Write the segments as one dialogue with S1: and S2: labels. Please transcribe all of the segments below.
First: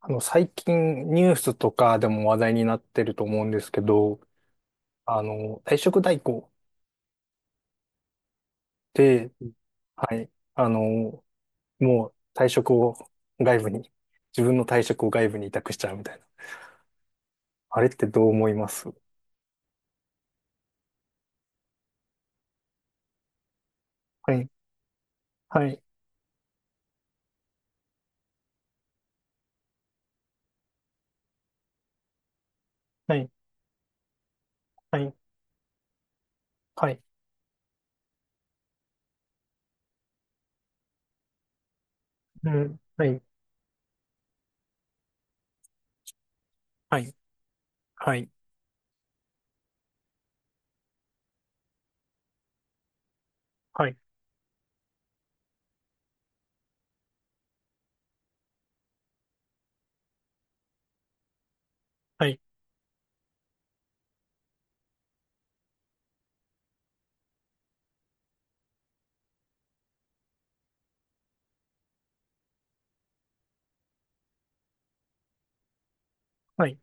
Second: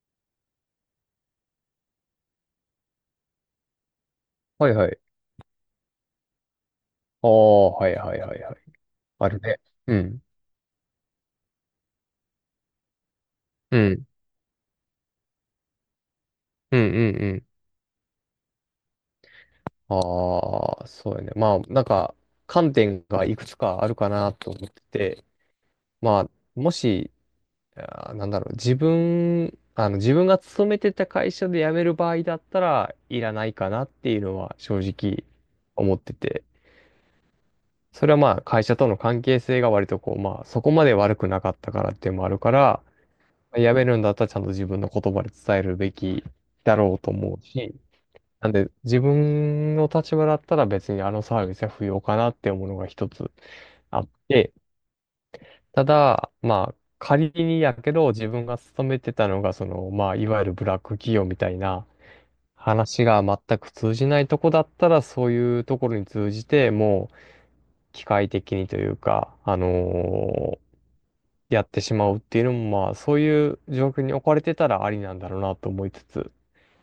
S1: 最近ニュースとかでも話題になってると思うんですけど、
S2: はいはい。
S1: 退職代行っ
S2: ああ、はいはいはいはい。あ
S1: て、
S2: るね。う
S1: は
S2: ん。
S1: い、もう退職を外部
S2: う
S1: に、
S2: ん。
S1: 自分の退職を外部に委託しちゃうみたいな。
S2: うんうんうん。
S1: あれってどう思います？
S2: ああ、そうやね。まあ、なんか、観点がいくつかあるかな
S1: はい、
S2: と思ってて、
S1: はい、
S2: まあ、もし、自分が勤めてた会社で辞める場合だったら、
S1: は
S2: い
S1: い、
S2: らないかなっていうのは正
S1: はい、
S2: 直思ってて、
S1: はい、
S2: それはまあ、会社との関係性が割とこう、まあ、そこまで悪くなかったからっていうのもある
S1: う
S2: か
S1: ん、
S2: ら、
S1: はい、
S2: やめるんだったらちゃんと自分の言葉で伝えるべきだろ
S1: は
S2: うと
S1: い、
S2: 思うし、
S1: はい、
S2: なんで自分の立場だったら別にあのサービスは不要かなって思うのが一つ
S1: はい、
S2: あって、ただ、まあ仮にやけど自分が勤めてたのがその、まあいわゆるブラック企業みたいな
S1: はい、
S2: 話が全く通じないとこだったらそういうところに通じてもう機械的にというか、やってしまうっていうのもまあそういう状況に置かれてたらありなんだろうなと思いつつ、
S1: はい、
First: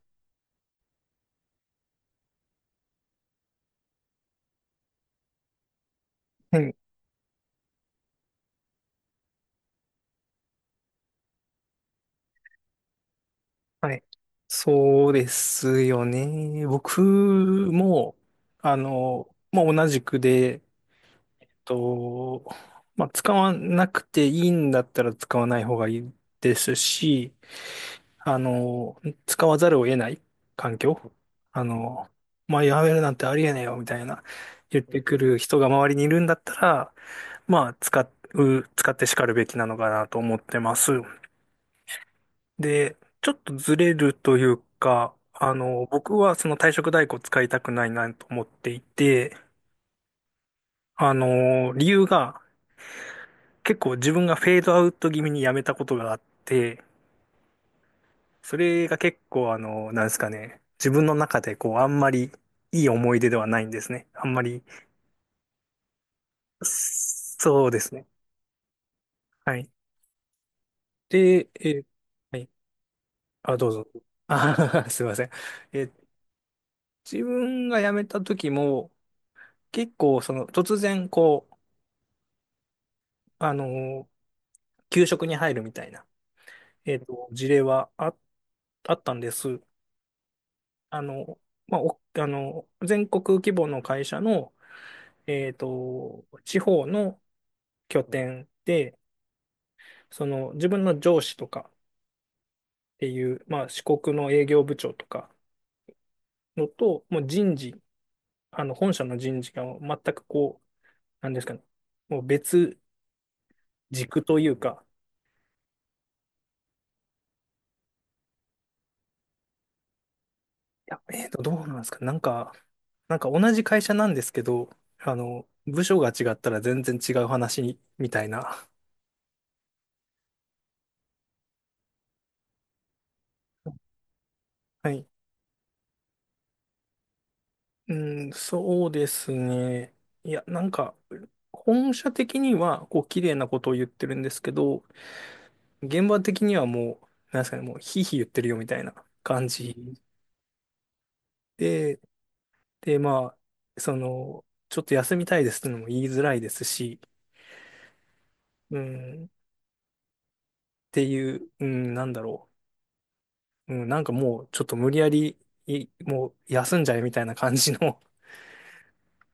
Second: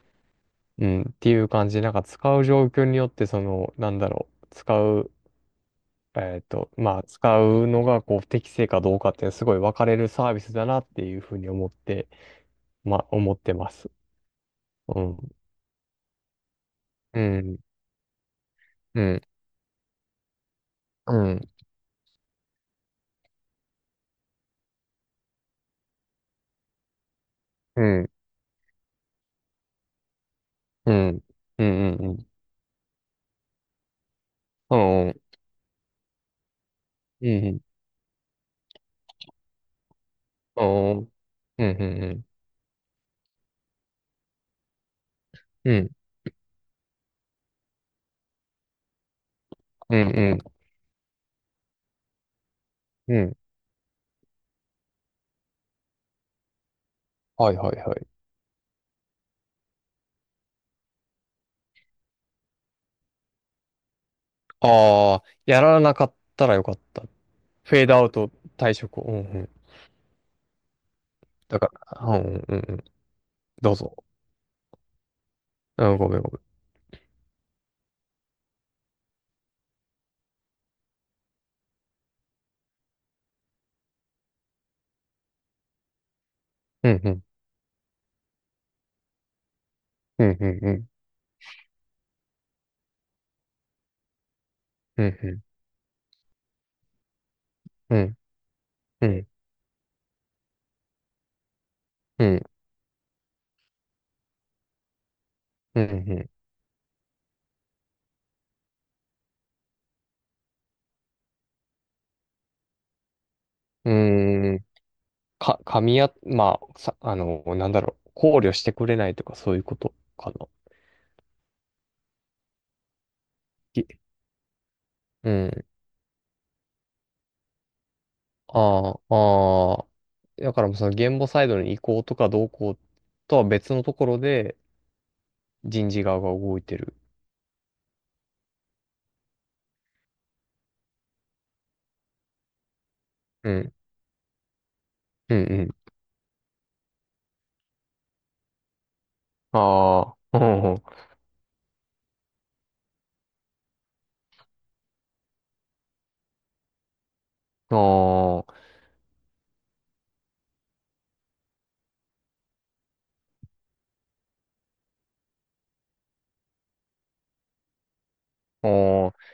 S2: うん、っていう感じで、なんか使う状況によって、その、なんだろう、使う、
S1: うん、
S2: まあ、使うのが、こう、適正かどうかって、すごい分かれるサービスだなっていうふうに思って、まあ、思ってます。
S1: はい。
S2: う
S1: そう
S2: ん。
S1: ですよね。僕
S2: うん。
S1: も、
S2: うん。
S1: まあ、同じくで、
S2: うん。
S1: と、まあ、使わなくていいんだったら使わない方がいいですし、
S2: うん。
S1: あの、使わざるを得ない環
S2: う
S1: 境、
S2: ん。
S1: あ
S2: うん。うん。
S1: の、
S2: うん。
S1: まあ、やめるなんてありえねえよみたいな
S2: う
S1: 言ってく
S2: ん。
S1: る人が周りにいるんだったら、
S2: うん。うん。
S1: まあ、使って叱るべきなのかなと思って
S2: う
S1: ます。
S2: ん。うん。
S1: で、ちょっとずれるというか、あ
S2: う
S1: の、
S2: ん。
S1: 僕はその退職代行使いたくないなと思っていて、
S2: うん。
S1: あの、理由が、
S2: うん。
S1: 結構自分がフェードアウト気味にやめたことがあって、
S2: はいはいはい。
S1: それが結構あの、なんですかね、自分の中でこう、あんまりいい思い出ではないんですね。あんまり、
S2: ああ、やらなかったらよかった。
S1: そう
S2: フ
S1: で
S2: ェー
S1: す
S2: ドア
S1: ね。
S2: ウト退職を。うん。うん。
S1: はい。で、
S2: だから、う
S1: は
S2: ん。
S1: い。
S2: うん。うん。
S1: あ、どう
S2: どう
S1: ぞ。
S2: ぞ。
S1: あー すいません。え
S2: うん、
S1: ー
S2: ごめんごめん。
S1: 自分が辞めた時も、結構その、突然こう、あのー、給食に入るみたいな、
S2: うん、うん、
S1: 事例はあったんです。
S2: うん、うん、
S1: あの、まあ、お、あの、全国規模の会社の、
S2: うん、うん、
S1: 地方の
S2: う
S1: 拠
S2: ん、
S1: 点で、
S2: うん、
S1: その自分の上司とかっ
S2: うん、
S1: ていう、まあ、四国の営業部長とか
S2: うん、
S1: のと、もう人事、あの、本社の人事が全くこう、なんですかね、もう別
S2: う
S1: 軸とい
S2: ん、う
S1: う
S2: ん、
S1: か、
S2: か、噛み合、まあ、さ、あの、なんだろう、考慮してくれないとかそういうことかな。
S1: いや、どうなんですか、なんか、なんか同じ会
S2: ぎ
S1: 社なんですけど、あ
S2: う
S1: の、
S2: ん、
S1: 部署が違ったら全然違う話みたいな。
S2: ああ、ああ、だからもうその言語サイドの移行とかどうこうとは別のところで
S1: はい、
S2: 人事側が動いてる。
S1: うん、そうですね。いや、なんか、本社的には、こう、綺麗な
S2: う
S1: ことを
S2: ん、
S1: 言ってるんですけど、
S2: うん、うん。
S1: 現場的にはもう、なんですかね、もう、ひいひい言ってるよみたいな感じ
S2: ああ、うん、
S1: で、で、まあ、その、ちょっと休みたいですってのも言いづらいですし、
S2: ああ、
S1: うん、っていう、うん、なんだろう。うん、なんかもう、ちょっと無理やり、いもう、休んじゃえみたいな感じの
S2: ああ、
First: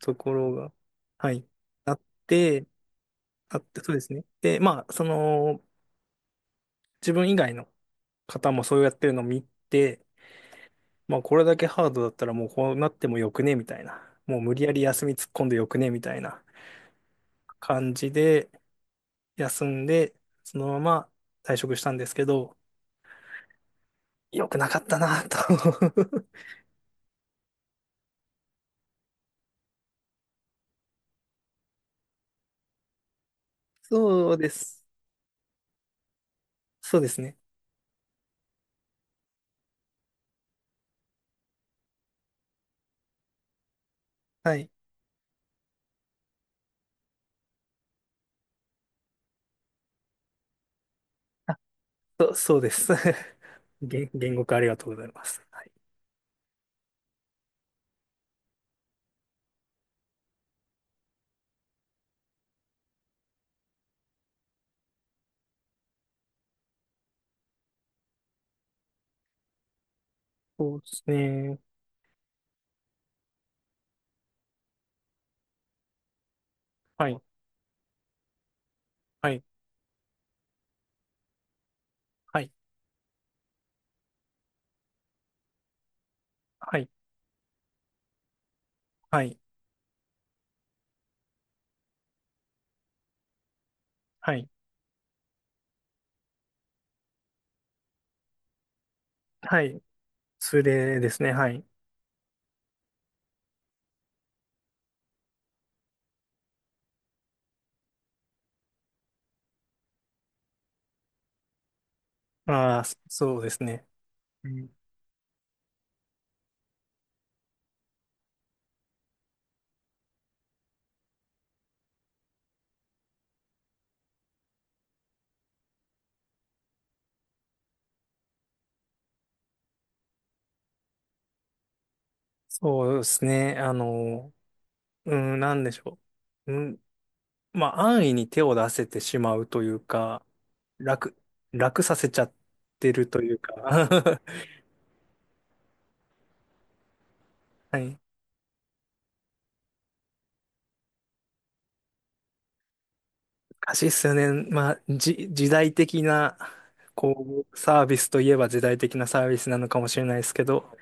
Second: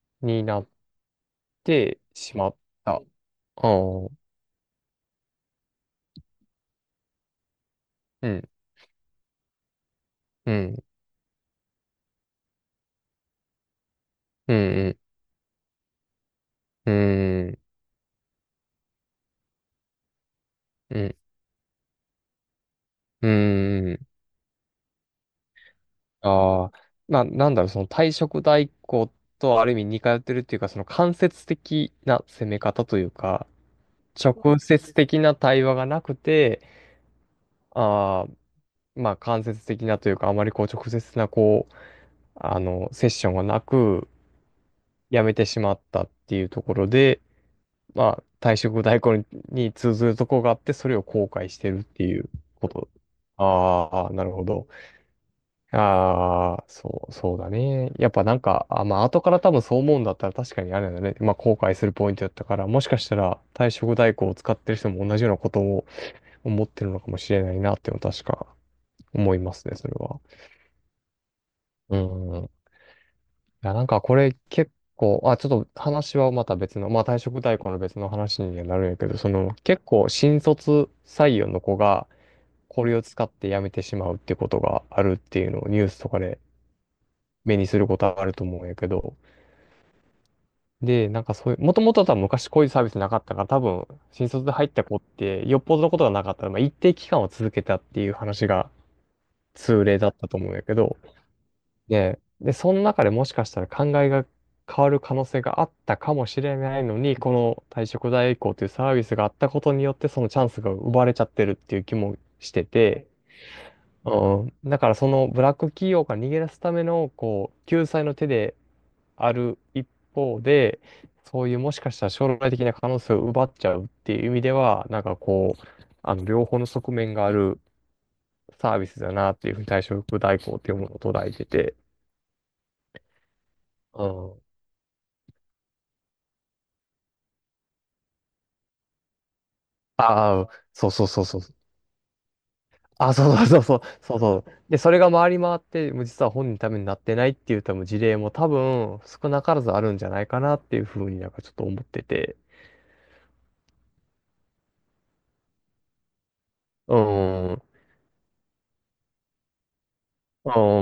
S1: とこ
S2: に
S1: ろ
S2: なっ
S1: が、はい、あ
S2: て
S1: っ
S2: しまっ
S1: て、
S2: た。あ
S1: あっ
S2: あ、
S1: て、そうですね。で、まあ、その、自分以外の
S2: うん、
S1: 方もそうやってるのを見て、
S2: うん、
S1: まあこれだけハードだったらもうこうなってもよくねみたいな。もう
S2: う
S1: 無
S2: ん、
S1: 理やり
S2: うん、
S1: 休み突っ込んでよくねみたいな
S2: うん。
S1: 感じで休んで、そのま
S2: う
S1: ま
S2: ん。
S1: 退職したんですけど、
S2: うーん。
S1: 良くなかったなと
S2: ああ。なんだろう、その退職代行とある意味似通ってるっていうか、その間接的な攻め方というか、
S1: そうで
S2: 直
S1: す。
S2: 接的な対話がなくて、
S1: そうですね。
S2: ああ、まあ間接的なというか、あまりこう直接なこう、セッションがなく、
S1: はい。
S2: 辞めてしまったっていうところで、まあ退職代行に、通ずるところがあって、それを後悔し
S1: あ、
S2: てるっていう
S1: そう
S2: こ
S1: で
S2: と。
S1: す。
S2: ああ、なる
S1: 言
S2: ほ
S1: 語化あり
S2: ど。
S1: がとうございます。はい。
S2: ああ、そう、そうだね。やっぱなんか、まあ、後から多分そう思うんだったら確かにあれだね。まあ、後悔するポイントだったから、もしかしたら退職代行を使ってる人も同じようなことを思ってるのかもしれないなっていうのは確か思いますね、それは。
S1: そうですね。
S2: うん。いや、なんかこれ結構、ちょっと話はまた別の、まあ、
S1: は
S2: 退
S1: い。
S2: 職代行の別の話にはなるんやけど、そ
S1: はい。
S2: の、結構新卒採用の子が
S1: はい。
S2: これを使って辞めてしまうってことがあるっていうのをニュースとかで
S1: はい。
S2: 目にすることはあると思うんやけど、
S1: はい。
S2: で、なんかそういう、もともと多分昔こういうサービスなかったから、多分、新
S1: は
S2: 卒
S1: い。
S2: で入った子って、よっぽどのことがなかったら、まあ一定期間は続けたっていう話が
S1: はい。
S2: 通例だったと思うんや
S1: ツ
S2: けど、
S1: レですね。はい。
S2: で、その中でもしかしたら考えが変わる可能性があったかもしれないのに、この退職代行というサービスがあったことによって、そのチャンスが奪われちゃってるっていう気もして
S1: ああ、
S2: て、
S1: そうですね。
S2: う
S1: う
S2: ん、
S1: ん。
S2: だからそのブラック企業から逃げ出すための、こう、救済の手で、ある一方で、そういうもしかしたら将来的な可能性を奪っちゃうっていう意味では、なんかこう、両方の側面があるサービスだなっていうふうに退職代行っていうものを捉えてて、
S1: そうですね。あ
S2: う
S1: の、
S2: ん。
S1: うん、なんでしょう。うん、まあ、安易に手を出せてしまうというか、
S2: ああ、そうそう
S1: 楽、
S2: そうそう。
S1: 楽させちゃってると
S2: そ
S1: い
S2: う
S1: う
S2: そうそうそう。そう
S1: か、
S2: そ う。で、それが回り回って、もう実は本人のためになってないっていう多
S1: は
S2: 分
S1: い。
S2: 事例も多分少なからずあるんじゃないかなっていうふうになんかちょっと思ってて。
S1: 難しいっすよね。まあ、時代的な、
S2: う
S1: こ
S2: ん。う
S1: う、
S2: ん。
S1: サービスといえば時代的なサービスなのかもしれないですけど、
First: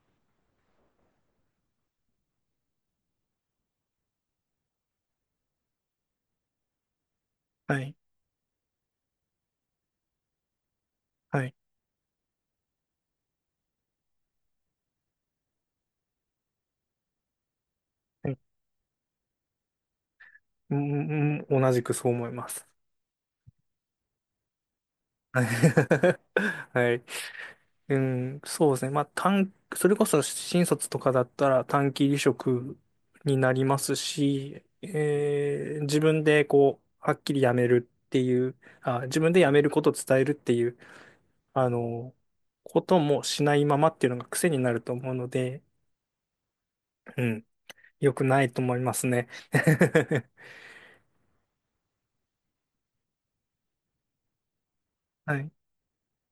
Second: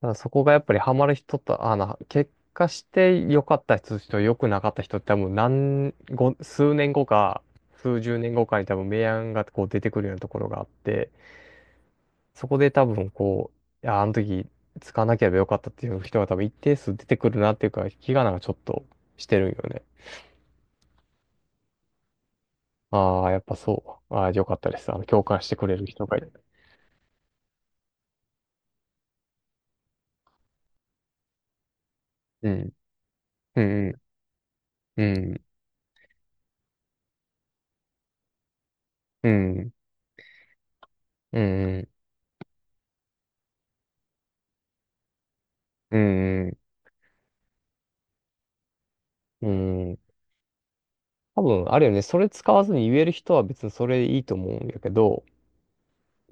S2: だからそこがやっぱりハマる人と、結果して良かった人と良くなかった人って多分数年後か、
S1: はい。
S2: 数十年後かに多分明暗がこう出てくるようなところがあって、
S1: はい。
S2: そこで多分こう、いや、あの時使わなければよかったっていう人が多分一定数出てくるなっていうか、気が
S1: は
S2: なん
S1: い、
S2: かちょっとしてるんよね。
S1: うん、うん同じくそう思います。
S2: ああ、やっぱそう。ああ、よかったです。共感してくれる人が いて。
S1: はい。うん、そうですね。まあ、それこそ新卒とかだったら短期離
S2: うん。
S1: 職にな
S2: う
S1: ります
S2: ん
S1: し、
S2: うん。
S1: 自分でこう、はっきり辞めるっていう、あ、自
S2: う
S1: 分で辞める
S2: ん。
S1: ことを伝えるっていう、
S2: うん。
S1: あ
S2: うん。
S1: の、こともしないままっていうのが癖になると思うので、
S2: うん。うん。
S1: うん、良くないと思いますね。
S2: うん。多分、あるよね。それ使わずに言える人は別にそれでいいと思うんやけど、
S1: はい、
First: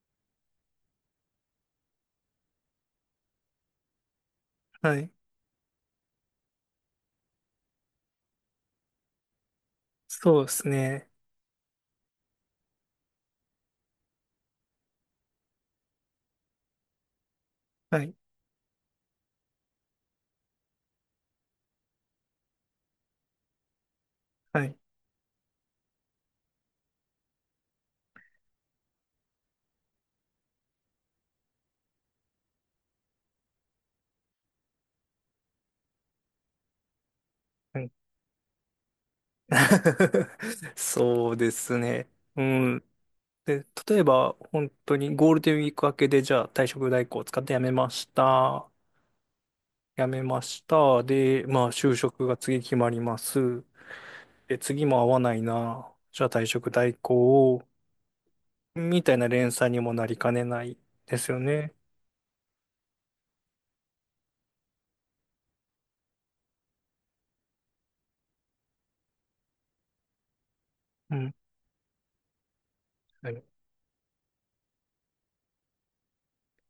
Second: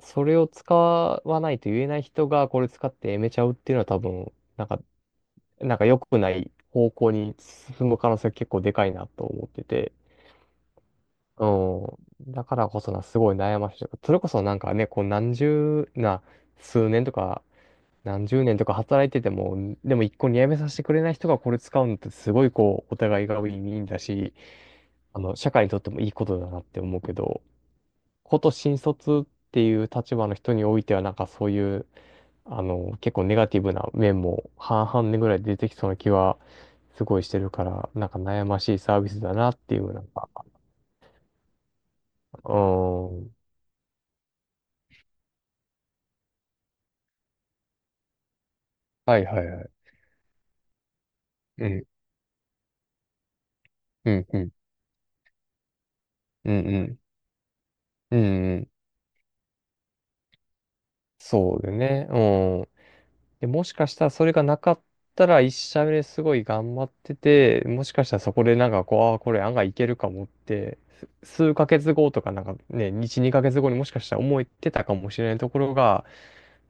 S2: それを使わないと言えない人がこれ使ってやめちゃうっていうのは多分、なんか、
S1: はい。
S2: なんか良くない方向に進む可能性が結構でかいなと思ってて。
S1: そうですね。
S2: うん。だからこそな、すごい悩ましい。それこそなんかね、こう何十な、数年とか、
S1: はい、
S2: 何十年とか働いてても、でも一個にやめさせてくれない人がこれ使うのってすごいこう、お互いがウィンウィンだし、
S1: はい、
S2: 社会にとってもいいことだなって思うけど、こと新卒っていう立場の人においては、なんかそういう、結構ネガティブな面も半々でぐらい出てきそうな気はすごいしてるか
S1: は
S2: ら、
S1: い。
S2: なんか悩ましいサービスだなっていう、なんか、
S1: そうですね。う
S2: う
S1: ん。
S2: ーん。
S1: で、例えば、本当にゴールデンウィーク明けで、じゃあ退職代行を使って辞めました。
S2: はいはいはい。
S1: 辞めました。で、ま
S2: う
S1: あ、
S2: ん、
S1: 就職が次決まります。
S2: うん、うん、
S1: で、次も合わないな。じゃあ退
S2: うん、
S1: 職
S2: う
S1: 代
S2: ん、
S1: 行を、
S2: うん、うん
S1: みたいな連鎖にもなりかねないですよ
S2: そうだ
S1: ね。
S2: よね。で、もしかしたらそれがなかったら一社目ですごい頑張ってて、もしかしたらそこでなんかこう、ああ、これ案外いけるかもって、
S1: うん。
S2: 数ヶ月後とかなんかね、1、
S1: はい、
S2: 2ヶ月後にもしかしたら思ってたかもしれないところが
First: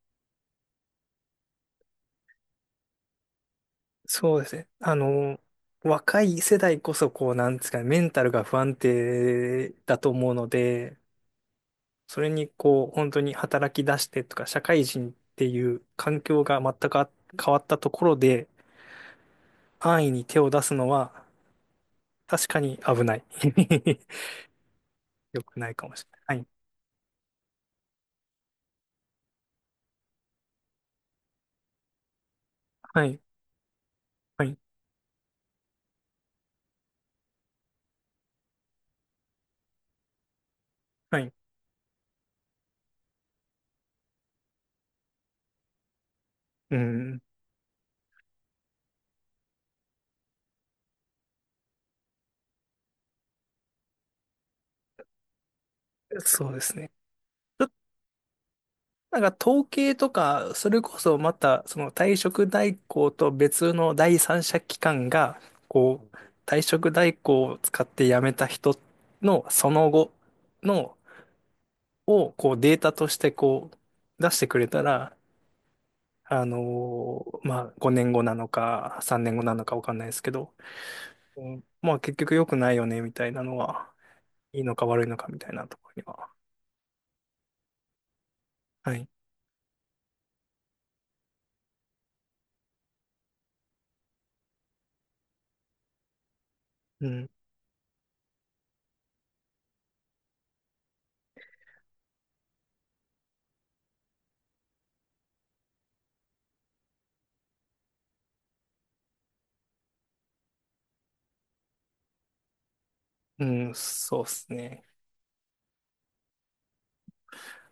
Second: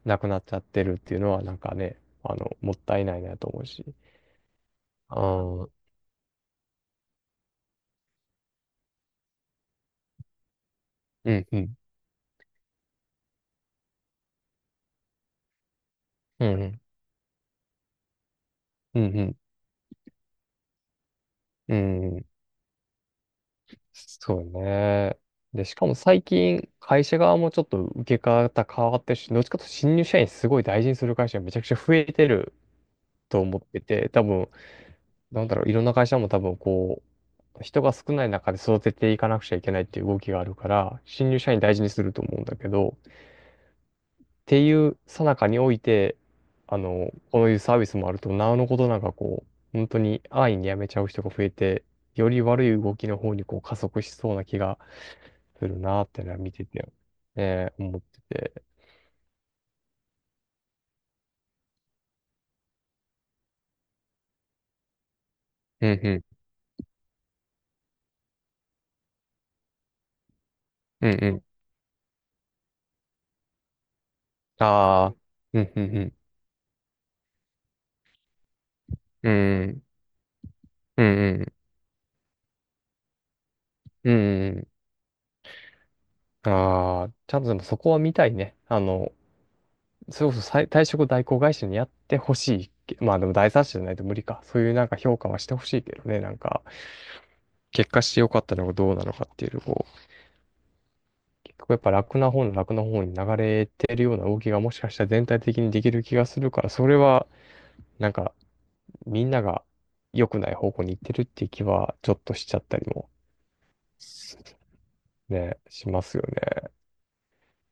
S2: なくなっちゃってるっていうのはなんかね、もったいないなと思うし。
S1: そうですね。あ
S2: あ
S1: の、
S2: あ、う
S1: 若い世代こそ、こう、なんですかね、メンタルが不安定だと思うので、
S2: んうん、
S1: それにこう、本当に働き出してとか、社会人っていう環境
S2: う
S1: が
S2: んう
S1: 全
S2: ん、
S1: く変わったところで、
S2: うん、
S1: 安易に手を出すのは、
S2: うん、うん、
S1: 確かに危ない。
S2: そうね。
S1: 良く
S2: で、
S1: ない
S2: しか
S1: かも
S2: も
S1: し
S2: 最
S1: れない。
S2: 近、会社側もちょっと受け方変わってるし、どっちかというと新入社員すごい大事にする会社がめちゃくちゃ増えてる
S1: はい。
S2: と思ってて、多
S1: は
S2: 分、
S1: い。
S2: なんだろう、いろんな会社も多分こう、人が少ない中で育てていかなくちゃいけないっていう動きがあるから、
S1: はい。は
S2: 新
S1: い。
S2: 入社員大事にすると思うんだけど、っていう最中において、
S1: うん。
S2: こういうサービスもあると、なおのことなんかこう、本当に安易に辞めちゃう人が増えて、より悪い動きの方にこう加速しそうな気がするなーってのは
S1: そ
S2: 見
S1: うで
S2: て
S1: す
S2: て、
S1: ね。
S2: ね、思ってて。
S1: なんか統計とか、それこそまた、その退職代行と別の第三者機関が、
S2: うん
S1: こう、
S2: う
S1: 退職代行を使って辞めた人のその後の
S2: ん、うんうん。
S1: をこうデータとしてこう出してくれた
S2: あ
S1: ら、
S2: あ、うんうんうん。
S1: あのまあ5年後なのか3
S2: う
S1: 年後なのかわ
S2: ん
S1: かんないですけど、
S2: うん、うんう
S1: う
S2: ん、
S1: んまあ結局良くないよねみたいなのは、
S2: うんう
S1: いい
S2: ん。
S1: のか悪いのかみたいなところには。
S2: ああ、ちゃんとでもそこは見たいね。
S1: はい。
S2: それこそ再退職代行会社にやってほしいけ。まあでも第三者じゃないと無理か。そういうなんか評価はしてほしいけどね。なんか、
S1: うん。
S2: 結果してよかったのかどうなのかっていうのを、結局やっぱ楽な方の楽な方に流れてるような動きがもしかしたら全体的にできる気がするから、それはなんかみんなが良くない方向に行ってるっていう気はちょっとしちゃったりも
S1: うん、そうですね。
S2: ね、しますよね。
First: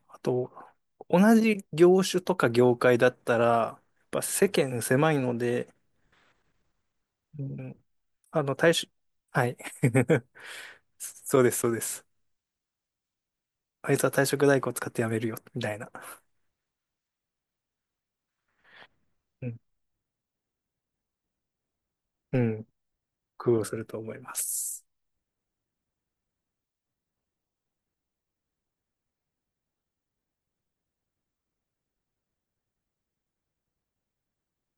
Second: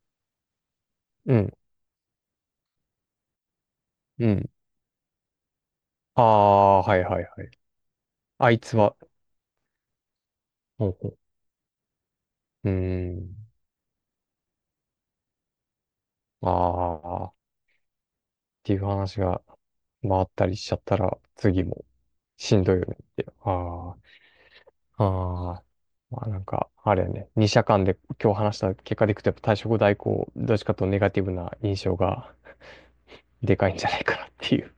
S1: あと、同
S2: うん、
S1: じ業種とか業界だったら、やっぱ
S2: う
S1: 世
S2: ん。
S1: 間狭いので、
S2: ああ、はいはい
S1: う
S2: はい。
S1: ん、あ
S2: あ
S1: の、
S2: い
S1: 退
S2: つ
S1: 職、
S2: は、
S1: はい。
S2: ほう
S1: そうです、そうです。
S2: うん。
S1: あいつは退職代行使ってやめるよ、みたいな。
S2: ああ、っていう話が
S1: うん。
S2: 回ったりしちゃったら、次も
S1: う
S2: し
S1: ん、
S2: んどいよねって。
S1: 工夫をする
S2: あ
S1: と思います。
S2: あ、ああ。まあなんか、あれやね、二者間で今日話した結果でいくと、やっぱ退職代行、どっちかというとネガティブな印象がでかいんじゃないかなっていう